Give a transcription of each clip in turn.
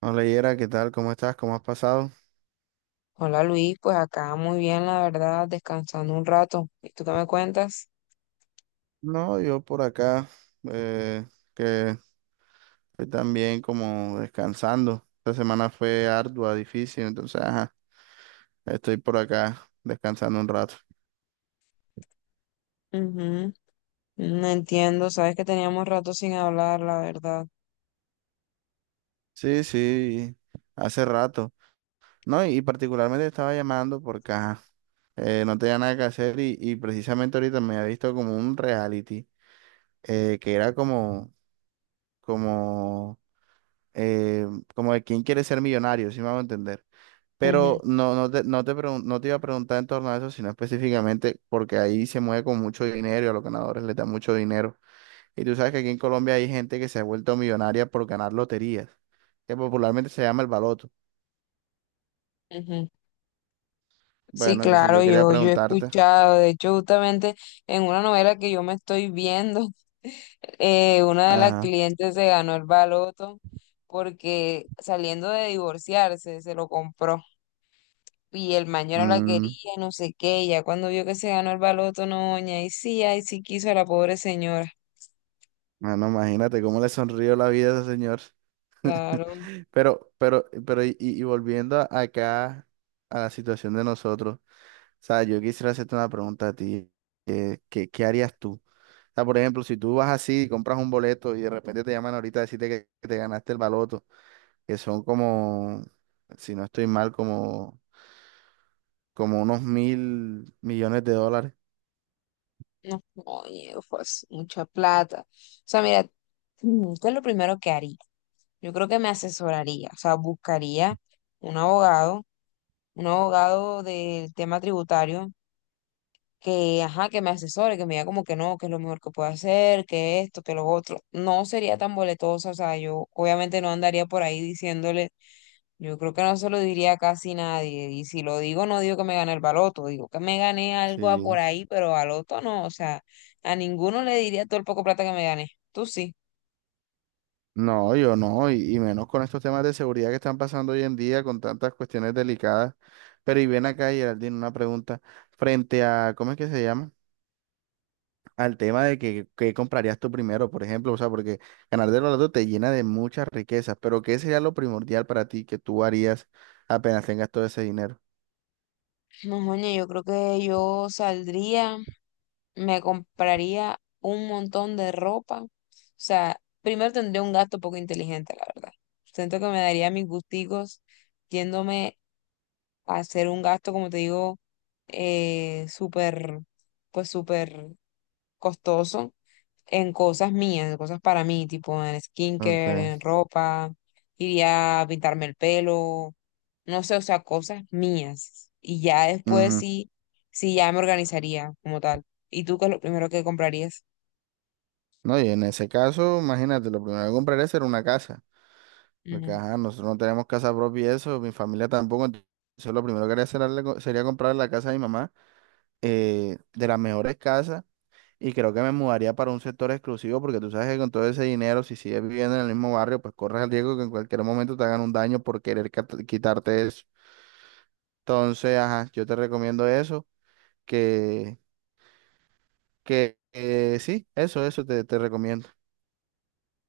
Hola Yera, ¿qué tal? ¿Cómo estás? ¿Cómo has pasado? Hola Luis, pues acá muy bien, la verdad, descansando un rato. ¿Y tú qué me cuentas? No, yo por acá, eh, que estoy también como descansando. Esta semana fue ardua, difícil, entonces, ajá, estoy por acá descansando un rato. Ujú. No entiendo, sabes que teníamos rato sin hablar, la verdad. Sí, sí, hace rato. No, y particularmente estaba llamando porque, ajá, no tenía nada que hacer y precisamente ahorita me había visto como un reality, que era como, eh, como de quién quiere ser millonario, si me hago entender. Pero Ujú, no te iba a preguntar en torno a eso, sino específicamente porque ahí se mueve con mucho dinero y a los ganadores les da mucho dinero. Y tú sabes que aquí en Colombia hay gente que se ha vuelto millonaria por ganar loterías, que popularmente se llama el baloto. ujú. Sí, Bueno, entonces claro, yo quería yo he preguntarte, escuchado, de hecho, justamente en una novela que yo me estoy viendo. Una de las ajá, clientes se ganó el baloto porque saliendo de divorciarse, se lo compró. Y el mañana la mm, quería, no sé qué, y ya cuando vio que se ganó el baloto, no, doña, y sí, ay sí quiso a la pobre señora, bueno, imagínate cómo le sonrió la vida a ese señor. claro. Pero y volviendo acá a la situación de nosotros. O sea, yo quisiera hacerte una pregunta a ti. ¿Qué harías tú? O sea, por ejemplo, si tú vas así y compras un boleto y de repente te llaman ahorita a decirte que te ganaste el baloto, que son si no estoy mal, como unos 1.000 millones de dólares. No, oye, pues, mucha plata, o sea, mira, ¿qué es lo primero que haría? Yo creo que me asesoraría, o sea, buscaría un abogado, un abogado del tema tributario, que, ajá, que me asesore, que me diga como que no, que es lo mejor que puedo hacer, que esto, que lo otro. No sería tan boletosa, o sea, yo obviamente no andaría por ahí diciéndole, yo creo que no se lo diría a casi nadie, y si lo digo, no digo que me gané el baloto, digo que me gané algo a por Sí. ahí, pero baloto no, o sea, a ninguno le diría todo el poco plata que me gané. Tú sí. No, yo no, y menos con estos temas de seguridad que están pasando hoy en día, con tantas cuestiones delicadas. Pero y ven acá, Geraldine, una pregunta. Frente a, ¿cómo es que se llama? Al tema de que comprarías tú primero, por ejemplo, o sea, porque ganar del baloto te llena de muchas riquezas, pero ¿qué sería lo primordial para ti que tú harías apenas tengas todo ese dinero? No, moña, yo creo que yo saldría. Me compraría un montón de ropa. O sea, primero tendría un gasto poco inteligente, la verdad. Siento que me daría mis gusticos yéndome a hacer un gasto, como te digo, eh, súper, pues súper costoso en cosas mías, en cosas para mí, tipo en Okay. skincare, en ropa, iría a pintarme el pelo, no sé, o sea, cosas mías. Y ya después Ujú. sí, sí ya me organizaría como tal. ¿Y tú qué es lo primero que comprarías? No, y en ese caso, imagínate, lo primero que compraría sería una casa, porque ajá, nosotros no tenemos casa propia y eso, mi familia tampoco, entonces lo primero que haría sería comprar la casa de mi mamá, de las mejores casas. Y creo que me mudaría para un sector exclusivo porque tú sabes que con todo ese dinero, si sigues viviendo en el mismo barrio, pues corres el riesgo que en cualquier momento te hagan un daño por querer quitarte eso. Entonces, ajá, yo te recomiendo eso, que, eso te, te recomiendo.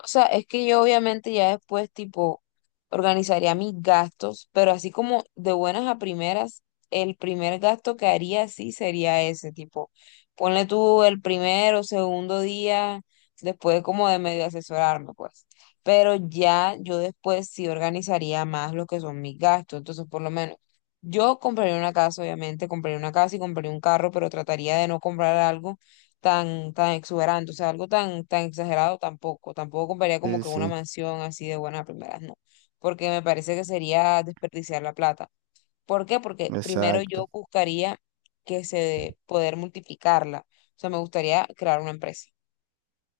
O sea, es que yo obviamente ya después, tipo, organizaría mis gastos, pero así como de buenas a primeras, el primer gasto que haría sí sería ese, tipo, ponle tú el primero, o segundo día, después como de medio asesorarme, pues. Pero ya yo después sí organizaría más lo que son mis gastos, entonces por lo menos yo compraría una casa, obviamente, compraría una casa y compraría un carro, pero trataría de no comprar algo tan exuberante, o sea, algo tan exagerado tampoco. Tampoco compraría como Sí, que una sí, mansión así de buena a primeras, no, porque me parece que sería desperdiciar la plata. ¿Por qué? Porque primero yo exacto. buscaría que se poder multiplicarla. O sea, me gustaría crear una empresa.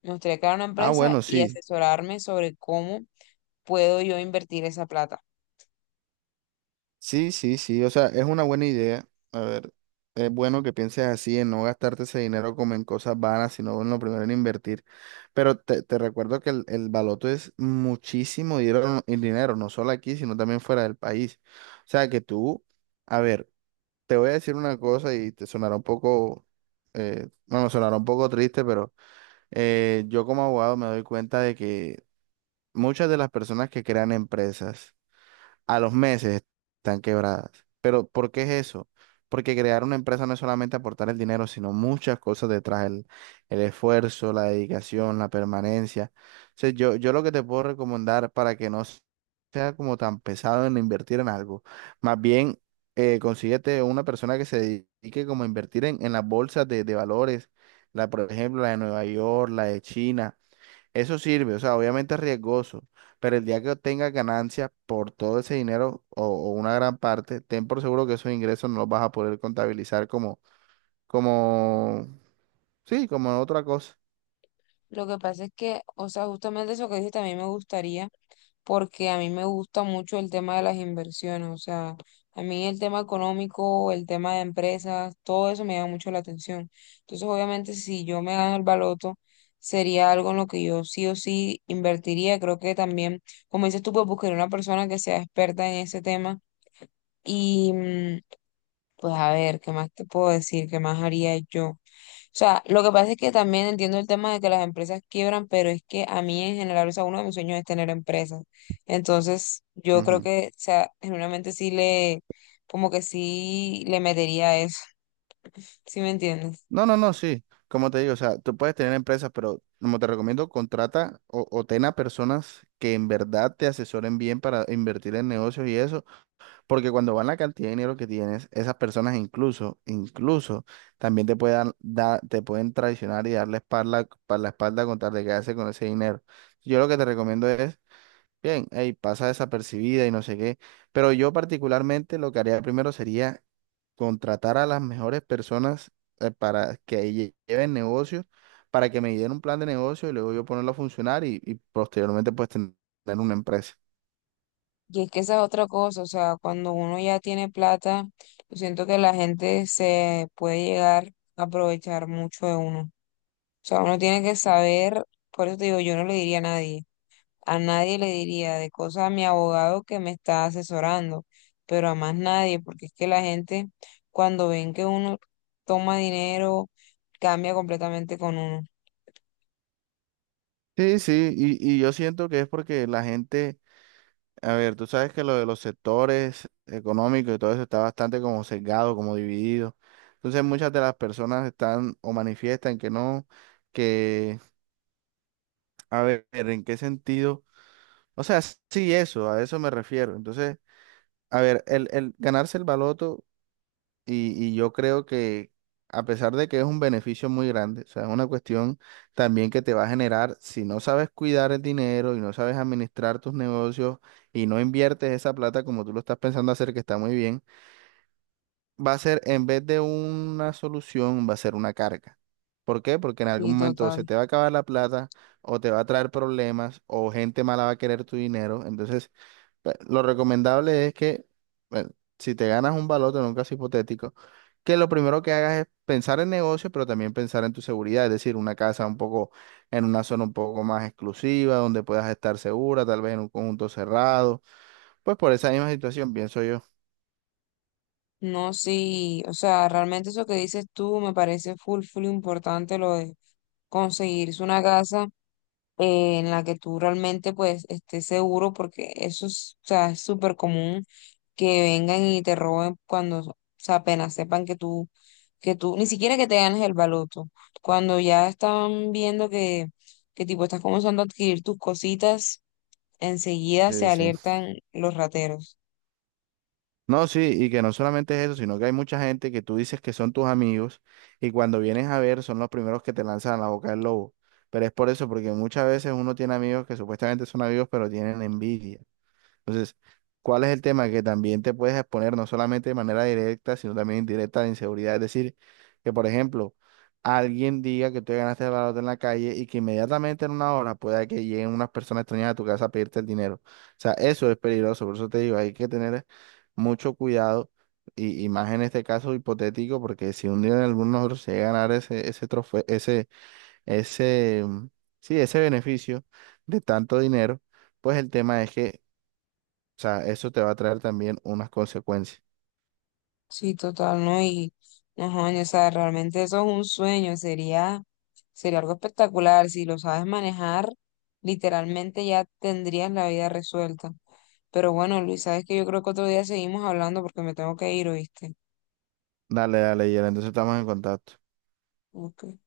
Me gustaría crear una Ah, empresa bueno, y sí. asesorarme sobre cómo puedo yo invertir esa plata. Sí, sí, sí, o sea, es una buena idea. A ver, es bueno que pienses así, en no gastarte ese dinero como en cosas vanas, sino en lo primero en invertir. Pero te recuerdo que el baloto es muchísimo dinero, en dinero, no solo aquí, sino también fuera del país. O sea, que tú, a ver, te voy a decir una cosa y te sonará un poco, bueno, sonará un poco triste, pero yo como abogado me doy cuenta de que muchas de las personas que crean empresas, a los meses están quebradas. Pero ¿por qué es eso? Porque crear una empresa no es solamente aportar el dinero, sino muchas cosas detrás, el esfuerzo, la dedicación, la permanencia. O sea, yo lo que te puedo recomendar para que no sea como tan pesado en invertir en algo, más bien consíguete una persona que se dedique como a invertir en las bolsas de valores, la, por ejemplo, la de Nueva York, la de China eso sirve, o sea, obviamente es riesgoso, pero el día que obtengas ganancias por todo ese dinero o una gran parte, ten por seguro que esos ingresos no los vas a poder contabilizar como, sí, como otra cosa. Lo que pasa es que, o sea, justamente eso que dices también me gustaría porque a mí me gusta mucho el tema de las inversiones, o sea, a mí el tema económico, el tema de empresas, todo eso me llama mucho la atención. Entonces, obviamente, si yo me gano el baloto, sería algo en lo que yo sí o sí invertiría. Creo que también, como dices tú, pues buscaría una persona que sea experta en ese tema y pues, a ver, ¿qué más te puedo decir? ¿Qué más haría yo? O sea, lo que pasa es que también entiendo el tema de que las empresas quiebran, pero es que a mí en general, o sea, uno de mis sueños es tener empresas. Entonces, yo creo Ujú. que, o sea, genuinamente sí le, como que sí le metería a eso. ¿Sí me entiendes? No, no, no, sí. Como te digo, o sea, tú puedes tener empresas, pero como te recomiendo, contrata o ten a personas que en verdad te asesoren bien para invertir en negocios y eso. Porque cuando van la cantidad de dinero que tienes, esas personas incluso también te puedan dar te pueden traicionar y darle espalda, la espalda con tal de quedarse con ese dinero. Yo lo que te recomiendo es, bien, hey, pasa desapercibida y no sé qué. Pero yo particularmente lo que haría primero sería contratar a las mejores personas para que lleven negocios, para que me den un plan de negocio y luego yo ponerlo a funcionar y posteriormente pues tener una empresa. Y es que esa es otra cosa, o sea, cuando uno ya tiene plata, yo siento que la gente se puede llegar a aprovechar mucho de uno. O sea, uno tiene que saber, por eso te digo, yo no le diría a nadie. A nadie le diría de cosas a mi abogado que me está asesorando, pero a más nadie, porque es que la gente cuando ven que uno toma dinero, cambia completamente con uno. Sí, sí, y yo siento que es porque la gente a ver, tú sabes que lo de los sectores económicos y todo eso está bastante como sesgado, como dividido. Entonces muchas de las personas están o manifiestan que no, que, a ver, ¿en qué sentido? O sea, sí, eso, a eso me refiero. Entonces, a ver, el ganarse el baloto y yo creo que a pesar de que es un beneficio muy grande, o sea, es una cuestión también que te va a generar, si no sabes cuidar el dinero y no sabes administrar tus negocios y no inviertes esa plata como tú lo estás pensando hacer, que está muy bien, va a ser en vez de una solución, va a ser una carga. ¿Por qué? Porque en algún Y momento se total. te va a acabar la plata o te va a traer problemas o gente mala va a querer tu dinero. Entonces, pues, lo recomendable es que, bueno, si te ganas un baloto en un caso hipotético, que lo primero que hagas es pensar en negocio, pero también pensar en tu seguridad, es decir, una casa un poco, en una zona un poco más exclusiva, donde puedas estar segura, tal vez en un conjunto cerrado, pues por esa misma situación, pienso yo. No, sí, o sea, realmente eso que dices tú me parece full, full importante lo de conseguirse una casa en la que tú realmente pues estés seguro porque eso es, o sea, es súper común que vengan y te roben cuando, o sea, apenas sepan que tú, ni siquiera que te ganes el baloto, cuando ya están viendo que tipo estás comenzando a adquirir tus cositas, enseguida se Sí, sí. alertan los rateros. No, sí, y que no solamente es eso, sino que hay mucha gente que tú dices que son tus amigos y cuando vienes a ver son los primeros que te lanzan a la boca del lobo. Pero es por eso, porque muchas veces uno tiene amigos que supuestamente son amigos, pero tienen envidia. Entonces, ¿cuál es el tema? Que también te puedes exponer no solamente de manera directa, sino también indirecta a la inseguridad. Es decir, que por ejemplo, alguien diga que tú te ganaste el baloto en la calle y que inmediatamente en 1 hora pueda que lleguen unas personas extrañas a tu casa a pedirte el dinero. O sea, eso es peligroso. Por eso te digo, hay que tener mucho cuidado y más en este caso hipotético, porque si un día en alguno de nosotros se llega a ganar ese trofeo, ese, mm, sí, ese beneficio de tanto dinero, pues el tema es que sea, eso te va a traer también unas consecuencias. Sí, total, ¿no? Y no jodas, o sea, realmente eso es un sueño, sería, sería algo espectacular. Si lo sabes manejar, literalmente ya tendrías la vida resuelta. Pero bueno, Luis, sabes que yo creo que otro día seguimos hablando porque me tengo que ir, ¿oíste? Dale, dale, Yera, entonces estamos en contacto. Ok.